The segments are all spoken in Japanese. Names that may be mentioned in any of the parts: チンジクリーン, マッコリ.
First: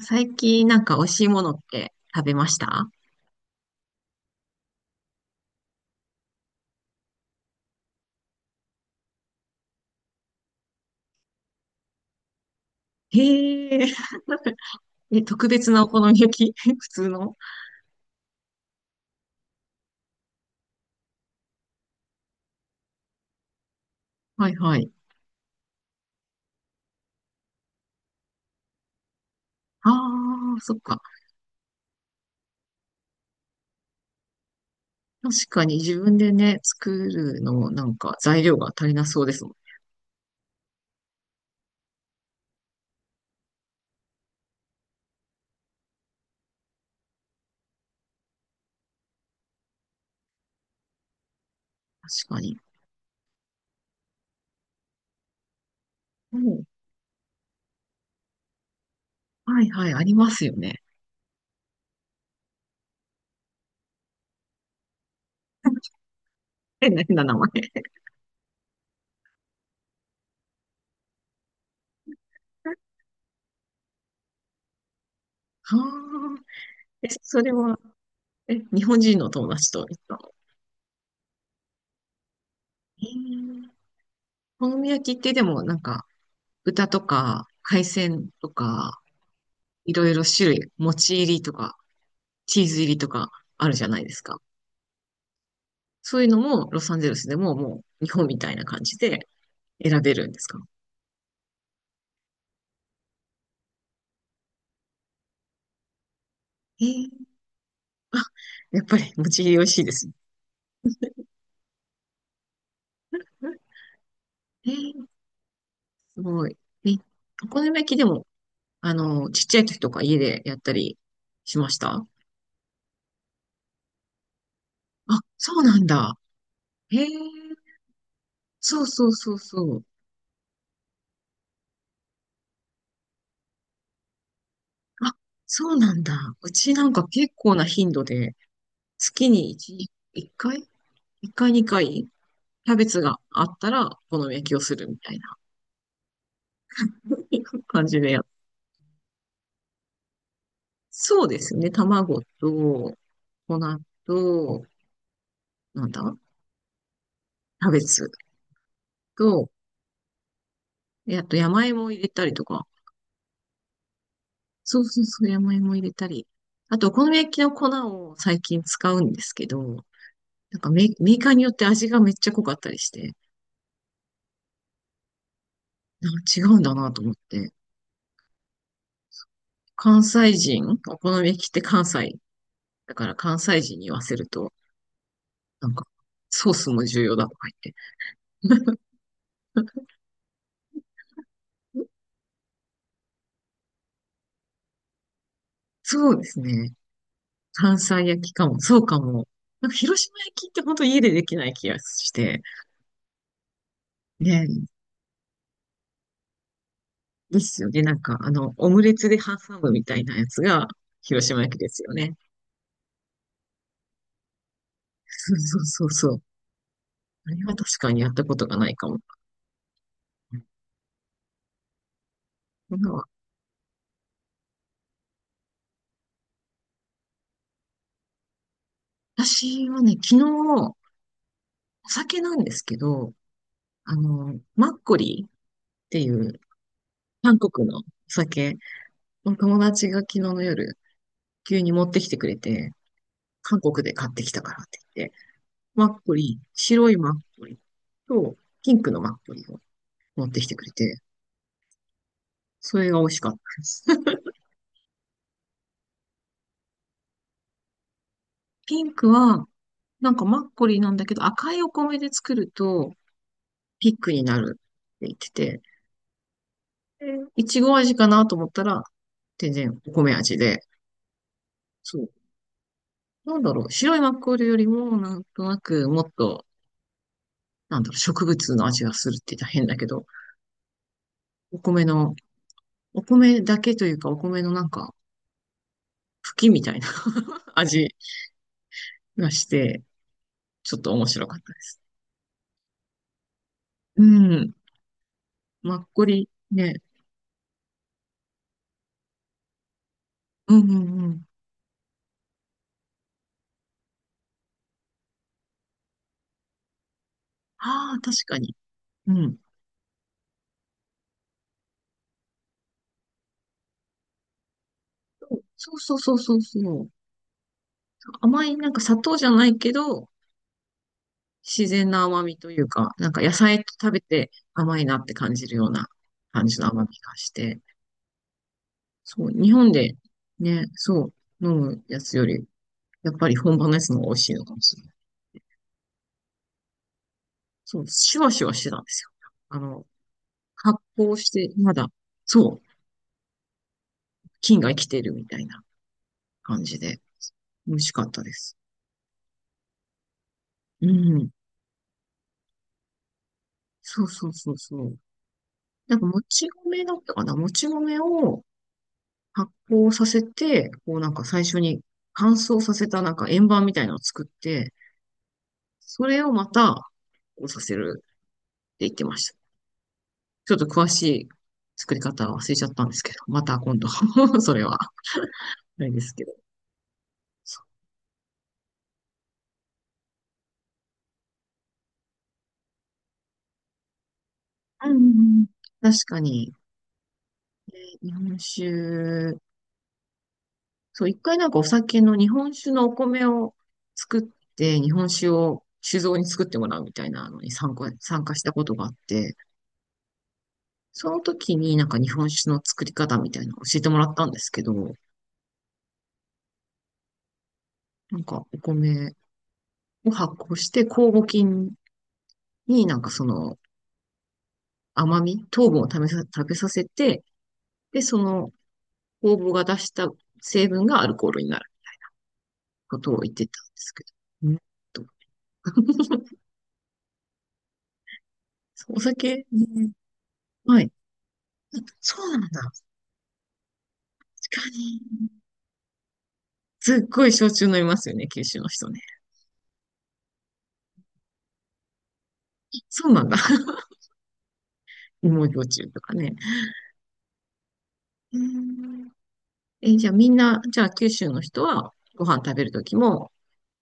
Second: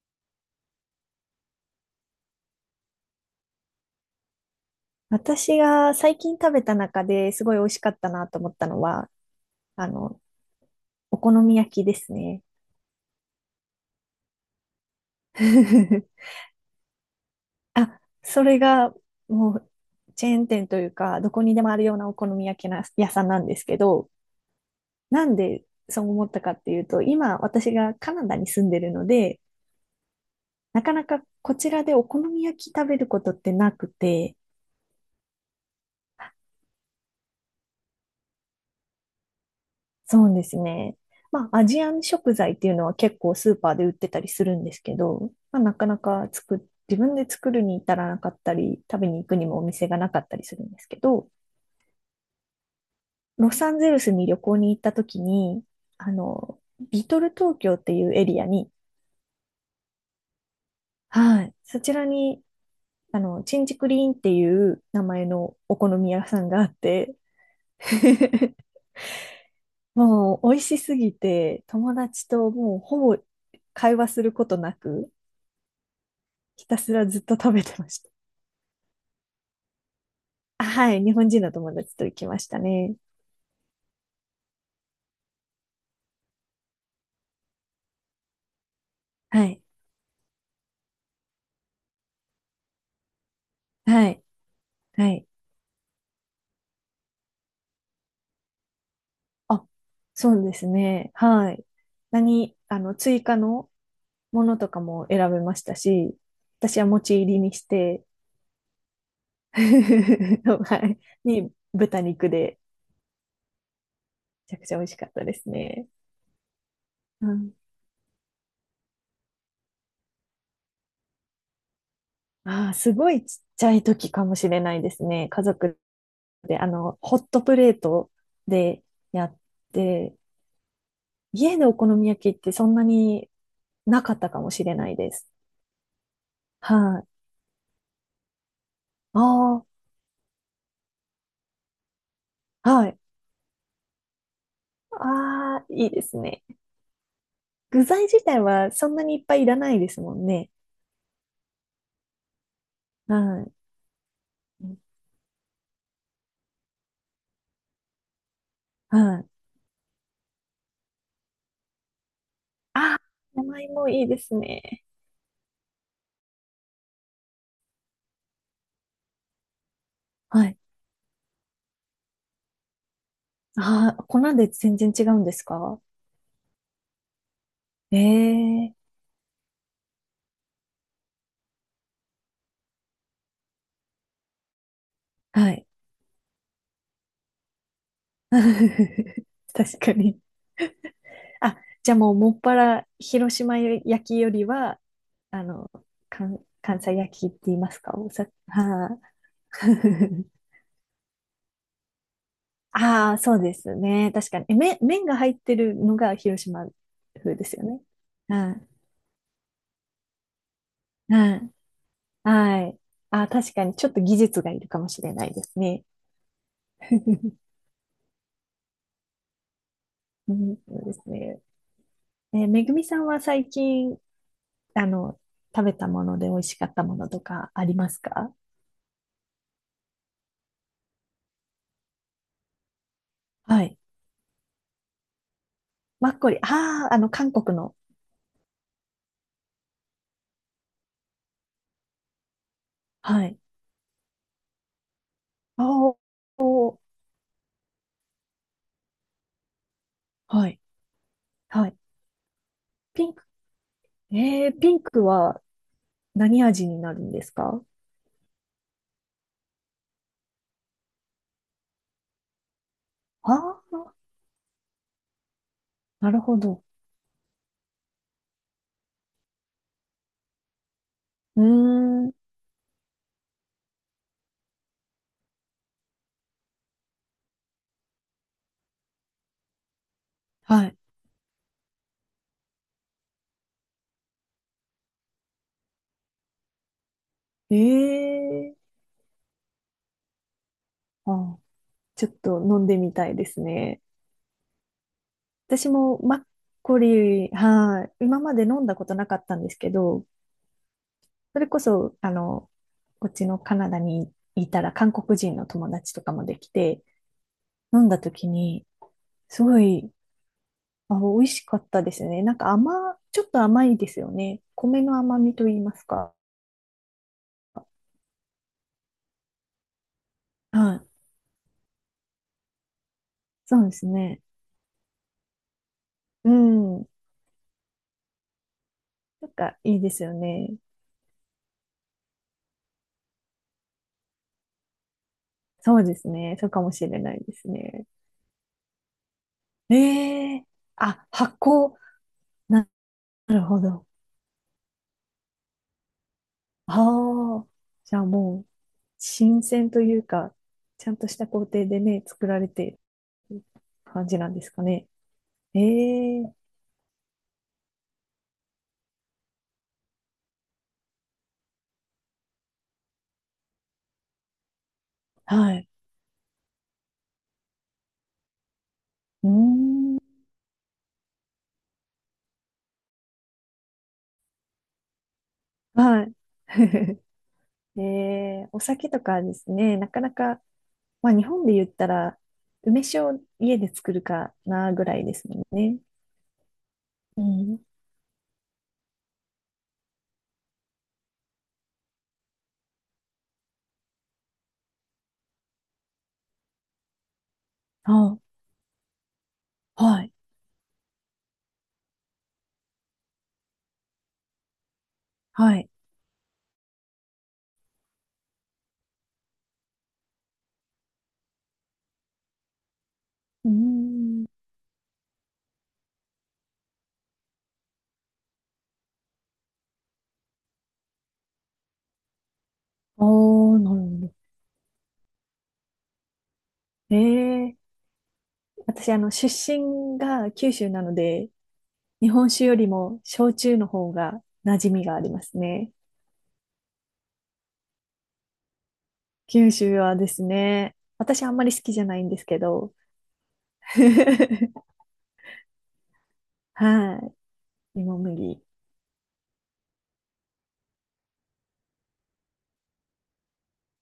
最近なんか美味しいものって食べました？私が最近食べた中ですごい美味しかったなと思ったのは、あの、お好み焼きですね。へえ、え、特別なお好み 焼き 普通の？あ、それがもうチェーン店というか、どこにでもあるようなお好み焼きな屋さんなんですけど、はいはい。なんでそう思ったかっていうと、今私がカナダに住んでるので、ああ、そっなかか。なかこちらでお好み焼き食べることってなくて、確かに自分でね、作るのなんか材料が足りなそうですもん。そうですね。まあ、アジアン食材っていうのは結構スーパーで売ってたりするんですけど、まあ、なかなか作っ、自分で作るに至らなかったり、食べに行くにもお店がなかったりするんですけど、確かに。ロサンゼルスに旅行に行った時に、あうの、ん。リトル東京っていうエリアに、はいはい、ありますよね。はい、そちらに、チンジクリーンっていう名前のお好み屋さんがあっ 変なて、変な名前。もう美味しすぎて、友達ともうほぼ会話することなく、ああ、ひたすらえ、ずっとそれ食べては、ました。え、日本人の友達と行ったの？あ、はい。日本人の友達と行きましたね。へえ、お好み焼きってでもなんか豚とか海鮮とかはい。いろいろ種類、餅入りとかチーズ入りとかあるじゃないはですい。か。はい。そういうのもロサンゼルスでももう日本みたいな感じであ、選べるんそでうすでか？すね。はい。何、あの、追加のものとかも選べましたし、私えは持ー、ち入りにして、あ、やっぱり餅入り美味しいです。はい。に、豚肉で、めちゃくえちゃ美味しー、かったですね。すごい。え、うおん。好み焼きでも、あの、ちっちゃい時とか家でやったりしました？ああ、すごいちっちゃい時かもしれないですあ、ね。家そうな族んだ。で、へえ、ホットプレートそでうそうやそうっそう。て、家でお好み焼きってそんなになかったかもしれないであ、す。そうなんだ。うちなんはかい。結構な頻度で、月にあ1、1回 ?1 回2回にかいキあ、ャベはい。ツがあったら、お好み焼きをするみたいな。ああ、いいですね。いう具感じ材でや自っ。体はそんなにいっぱいいらないですもんね。そうですね。卵と、はい。粉と、なんだ、キャベツはい。と、であと山芋を入れたりとか。ああ、山芋いいですそね。うそうそう、山芋入れたり。あと、お好み焼きの粉を最近使うんですけど、はい。なんかメメーカーによって味がめっちゃ濃かったりして、ああ、粉で全然違うんですか？なんか違うんだなと思って。ええ、関西人、お好み焼きって関西。だから関西人に言わせると、はい。なんか、ソースも重要だとか言って。確かに。あ、じゃあもうもっぱら広島焼きよりは、あの、そうですね。関西焼きって言いま関すか西お焼さきかも。そうかはあ。も。なんか広島焼 きって本当家でできない気がして。ああ、そうですね。確かに。ね麺が入ってるのが広島え、風でですすよよね。ね。なんかあはの、オい。ムレツで挟むみたいなやつが広は島い。焼きですよね。はい。ああ、確かに。ちょっと技術がいるかもしれないそうでそすうね。そうそう。あ れは確かにやったことがないかも。うん、そうですね。えめぐなんみさかんは最近、あの、食べたもので美味しかったものとかありますか？私はね、昨日、お酒なんですけど、はい。あの、マッコリーっていマッコリ。うああ、あの、韓韓国国の。のお酒、友達が昨日の夜、急に持ってきてくれて、はい。韓国で買ってきたからって言って、あマー、ッコリー、おー、白いマッコリと、ピンクのマッコリを持ってきはてい。くれて、はい。それが美ピン味しク。かったです。えー、ピンクは何味になるんですか？ピンクは、なんかマッコリなんだけど、赤いお米で作ると、ああピー、ックになるって言ってて、なるほど。でいちご味かなと思ったら、全然お米味で、うーそう。ん。なんだろう、白いマッコリよりも、なんとなく、もっと、なんだろう、植物の味がするって言ったら変だけど、はお米の、お米だけというか、お米のなんか、茎みたいな 味い。ええ、がして、ちょっと面白かあ、ったです。ちょっと飲んでみたいですね。うん。私マッもコマッリコね、リー、はい。今まで飲んだことなかったんですけど、うんうんうん。それこそ、こっちのカナダにいたら韓国人の友達とかもできて、飲んあだあ、確時かに。に、うん。すごい、あ、美味しかったですね。なんかちょっと甘いですよね。米の甘みと言いそまうすそうそか。うそうそう。甘い、なんか砂糖じゃないけど、はい。自然な甘みというか、なんか野そ菜うとです食べね。て甘いなって感じるようなう感じの甘ん。みがして。そなう、ん日か本いいでですよね。ね、そう、飲むやつより、やっぱり本場のやつの方が美味しいのかもしれない。そうですね。そうかもしれないですそう、ね。シュワシュワしてたんですよ。あの、ええ、発あ、酵し発て、ま酵。だ、そう、な、なるほど。菌が生きてるみたいな感じで、ああ。美味しじゃかあったでもう、す。新鮮というか、うちゃんとしたん。工程でね、作られてるそ感うじそなうんですそうかそね。う。えなんかもえ、ち米だったかな、もち米を発酵させて、こうなんか最初に乾燥させたなんか円盤みたいなのを作って、はい。それをまた発酵させるって言ってまうしーた。ん、ちょっと詳しい作り方は忘れちゃったんですけど、また今度 それは、あれではすい。けど。ええお酒とかですね、なかなか、まあ日本で言ったら、梅酒を家で作るかなぐうんうんらういですもん。んね。確かに、うん。日本酒、そう、一回なんかお酒の日本酒のお米を作って、日本酒を酒造に作ってもらうみたいなのに参加、あ、参加したことがあって、はい、その時になんか日本酒の作り方みたいなのを教えてもらったんですけど、はい。なんかお米を発酵して酵母菌になんかそうーのん。甘み、糖分を食べさせて、で、その酵母が出した成分がアルコールになることを言ってたんでおー、なるすほけど。ど。うんとええ、私、お出酒、ね、身が九州はない。ので、日そ本う酒なんよだ。り確も焼酎の方が馴か染みがあに。りますね。すっごい焼酎飲みますよね、九州の人ね。九州はですね、私あんまり好きじゃないんですけど、そうなんだ。芋焼酎とかね。はい。芋う麦。ん、え、じゃあみんな、じゃあ九州の人はご飯食べるときも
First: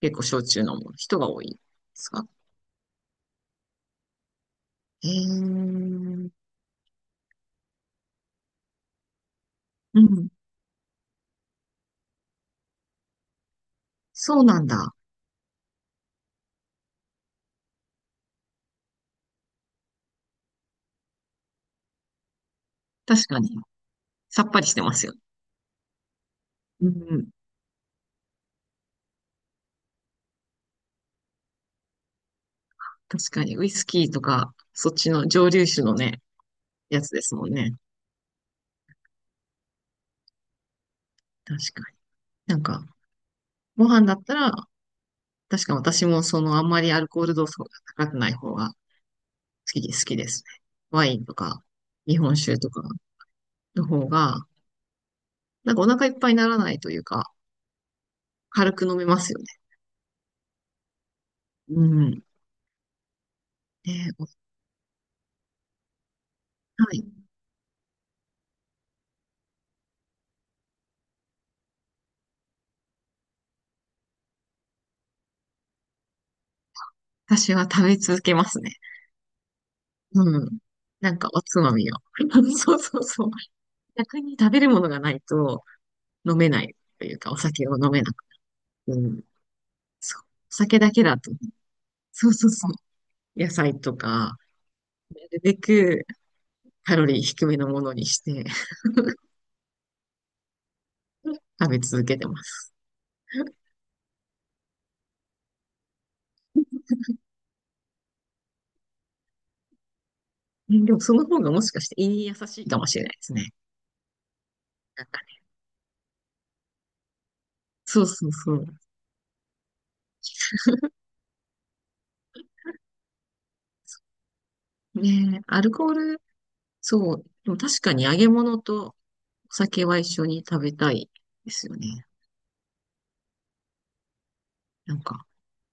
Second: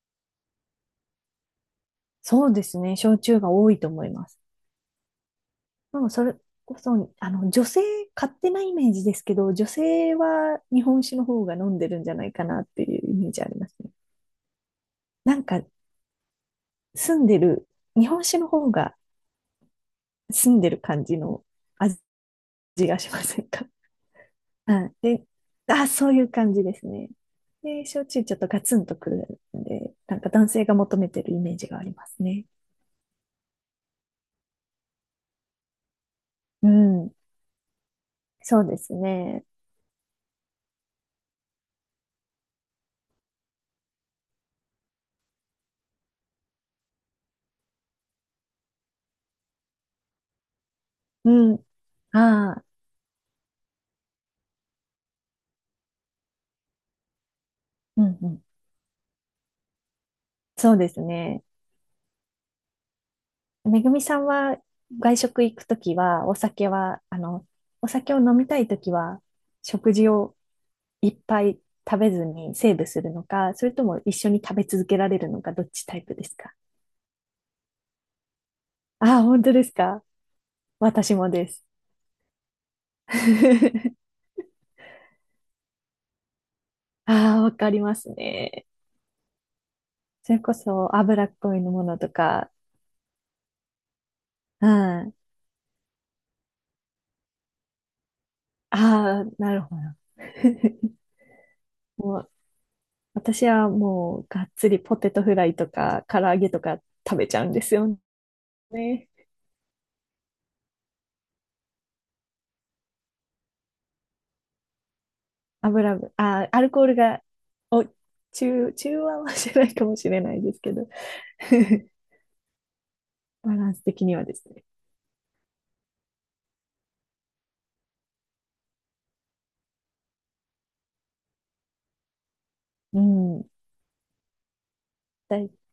結構焼酎飲む人が多いですか？そうですね、焼酎が多いと思います。えでも、そー、れこそ、女性、勝手なイメージですけど、女う性ん、は日本酒の方が飲んでるんじゃないかなっていうイメージありますね。そうなんだ。なんか、住んでる、日本酒の方が、住んでる感じの味がしま確かせんに。か。さっぱり しうてまん。すよ。で、あ、そういう感じですうね。ん、で、焼酎ちょっとガツンとくるんで、なんか男性が求めてるイメージがありますね。確かに。ウイスキーとか、そっちの蒸留酒のね、うやつん。ですもんね。そうですね。確かに。なんか、ご飯だったら、確か私もそのあんまりアルコール度数が高くない方が好きで、好きですね。ワインとうん。か、日本あ酒あ、とかの方が、なんかお腹いっぱいにならないというか、うんうん。軽く飲めますよね。そうですね。うん。めぐで、みさおんはは外食行くときは、お酒は、い。お酒を飲みたいときは、食事をいっぱい食べずにセーブするのか、それとも一緒に食べ続けられるのか、どっちタイプですか？私は食べ続けますね。ああ、本当ですか？うん。な私んかもおでつす。まみを。そうそうそう。逆に食べるものがないと飲めないというか、おああ、わ酒かをり飲まめすなくて。ね。うん。そう。おそれこ酒だそけだ脂と。っこいのものとそうそうか。そう。野菜とか、うん。なあるべくカロリー低めのものにして あ、なるほど。食べ続けもてう、ます。私 はもうがっつりポテトフライとか唐揚げとか食べちゃうんですよね。ね、でもその方がもしかして胃に優しいかもしれないですね。なんかね。油分、あー、アルコールが、お、そうそうそう。中和はしないかもしれないですけど、バランス的にはですね。ねえアルコール、そう。でも確かに揚げ物とお酒は一緒に食べたいですよね。うん。なんか、だ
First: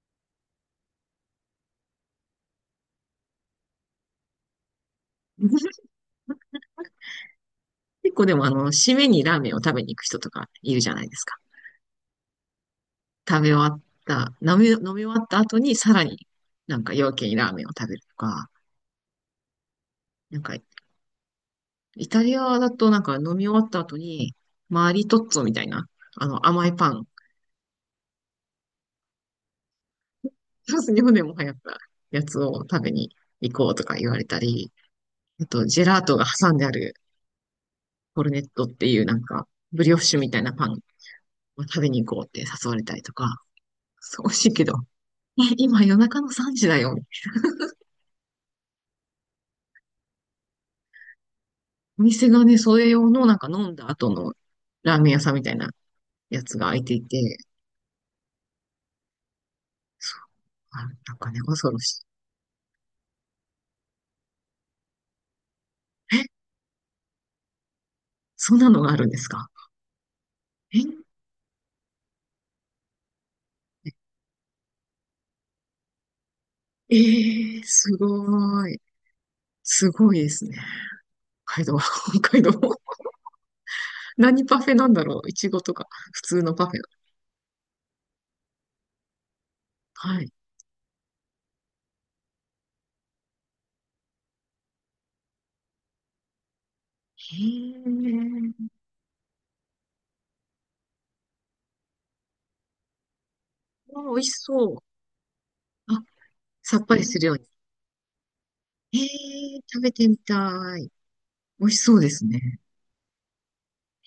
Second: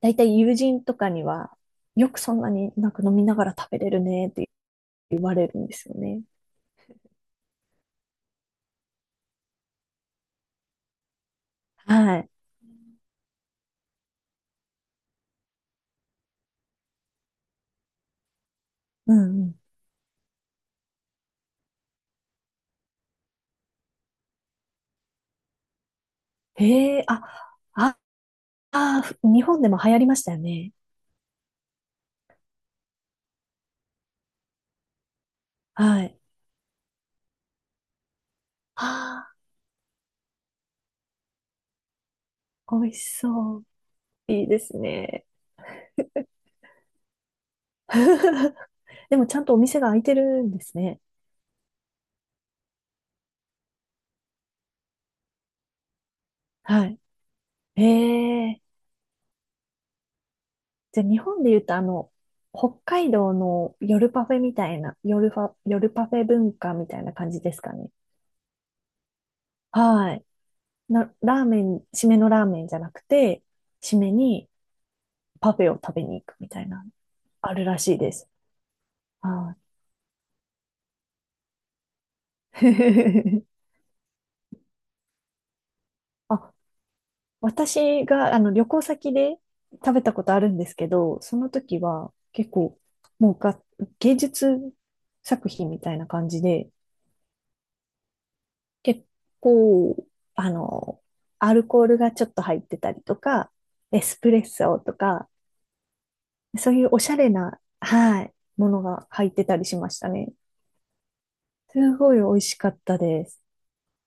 だいたい友人とかには、よくそんなになんか飲みながら食べれるねって言われるんで すよね。結構でもあの、締めにラーメンを食べに行く人とかいるじゃないですか。はい。食べ終わった、飲み終わった後にさらになんか夜明けにラーメンを食べるとか、うんうん。なんか、イタリアだとなんか飲み終わった後に、マリトッツォみたいな、あの甘いパへえ、ン、あ、あ、日本でも流行りましたよね。フランス、日本でも流行ったやつを食べに行こうとか言われたり、あとジェラはートい。が挟んであるコルネットっていうなんあか、ブリオッシュみたいなパンを食べに行こうって誘わあ、れ美た味りしとか、そう。そう、美味いしいいでけど。すね。え、今夜中の3時だよ。でもちゃんとお店が開いてるんですね。お店がね、それ用のなんか飲んだ後のラーメン屋さんみたいなやつが開いはてい。いて、へえ。そう、あ、じゃあなん日かね、本で言う恐とろあしの、北海道の夜パフェみたいな、夜パい。フェえ、文化みたいな感じですかね。そんなのがあるんですか？はい。え、ラーメン、締めのラーメンじゃなくて、締めにパフェを食べに行くみたいな、えあー、るらしすいです。ごい。はすごいですね。北海道、北海道。い。何パフェなんだろう。いちごとか、普 通あ、のパフェ。私があの旅行先で食べたはこい。とあるんですけど、その時は結構、もうが、芸術作品みたいな感じで、へえ、結構、あの、アルコールがちょっと入ってたりとか、あ、エ美ス味しプレッそう。ソとか、あ、そうさいっうぱおりしゃするれように。な、はい、ものへが入ってたえ、りし食まべしてたみね。たい。美味しそすうでごいす美味しね。かったです。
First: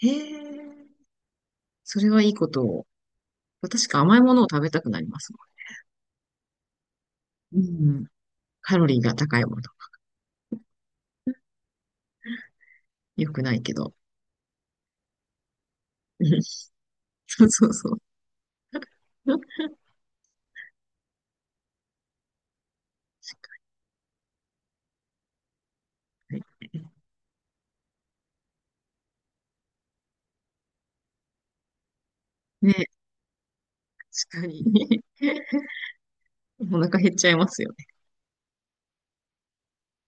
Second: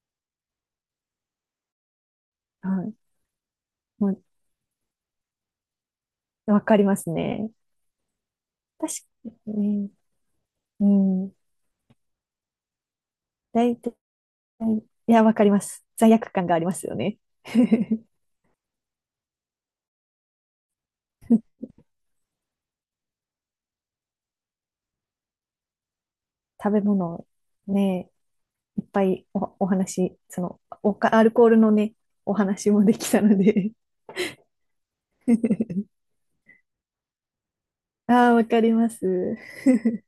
へえ。それはいいことはを。い。確かも甘いものを食べたくなりますう、わかりますね。もん。うん。カロ確リかーが高いもの。にね。うん。良くないけ大ど。体、いや、わかります。罪 う悪ん、感がありますよね。そうそうそう。はい、食べ物、ね、いっぱいお、お話、アルコールのね、お話もね、できたので 確かに。お腹減っちゃいますよ。ああ、わかります。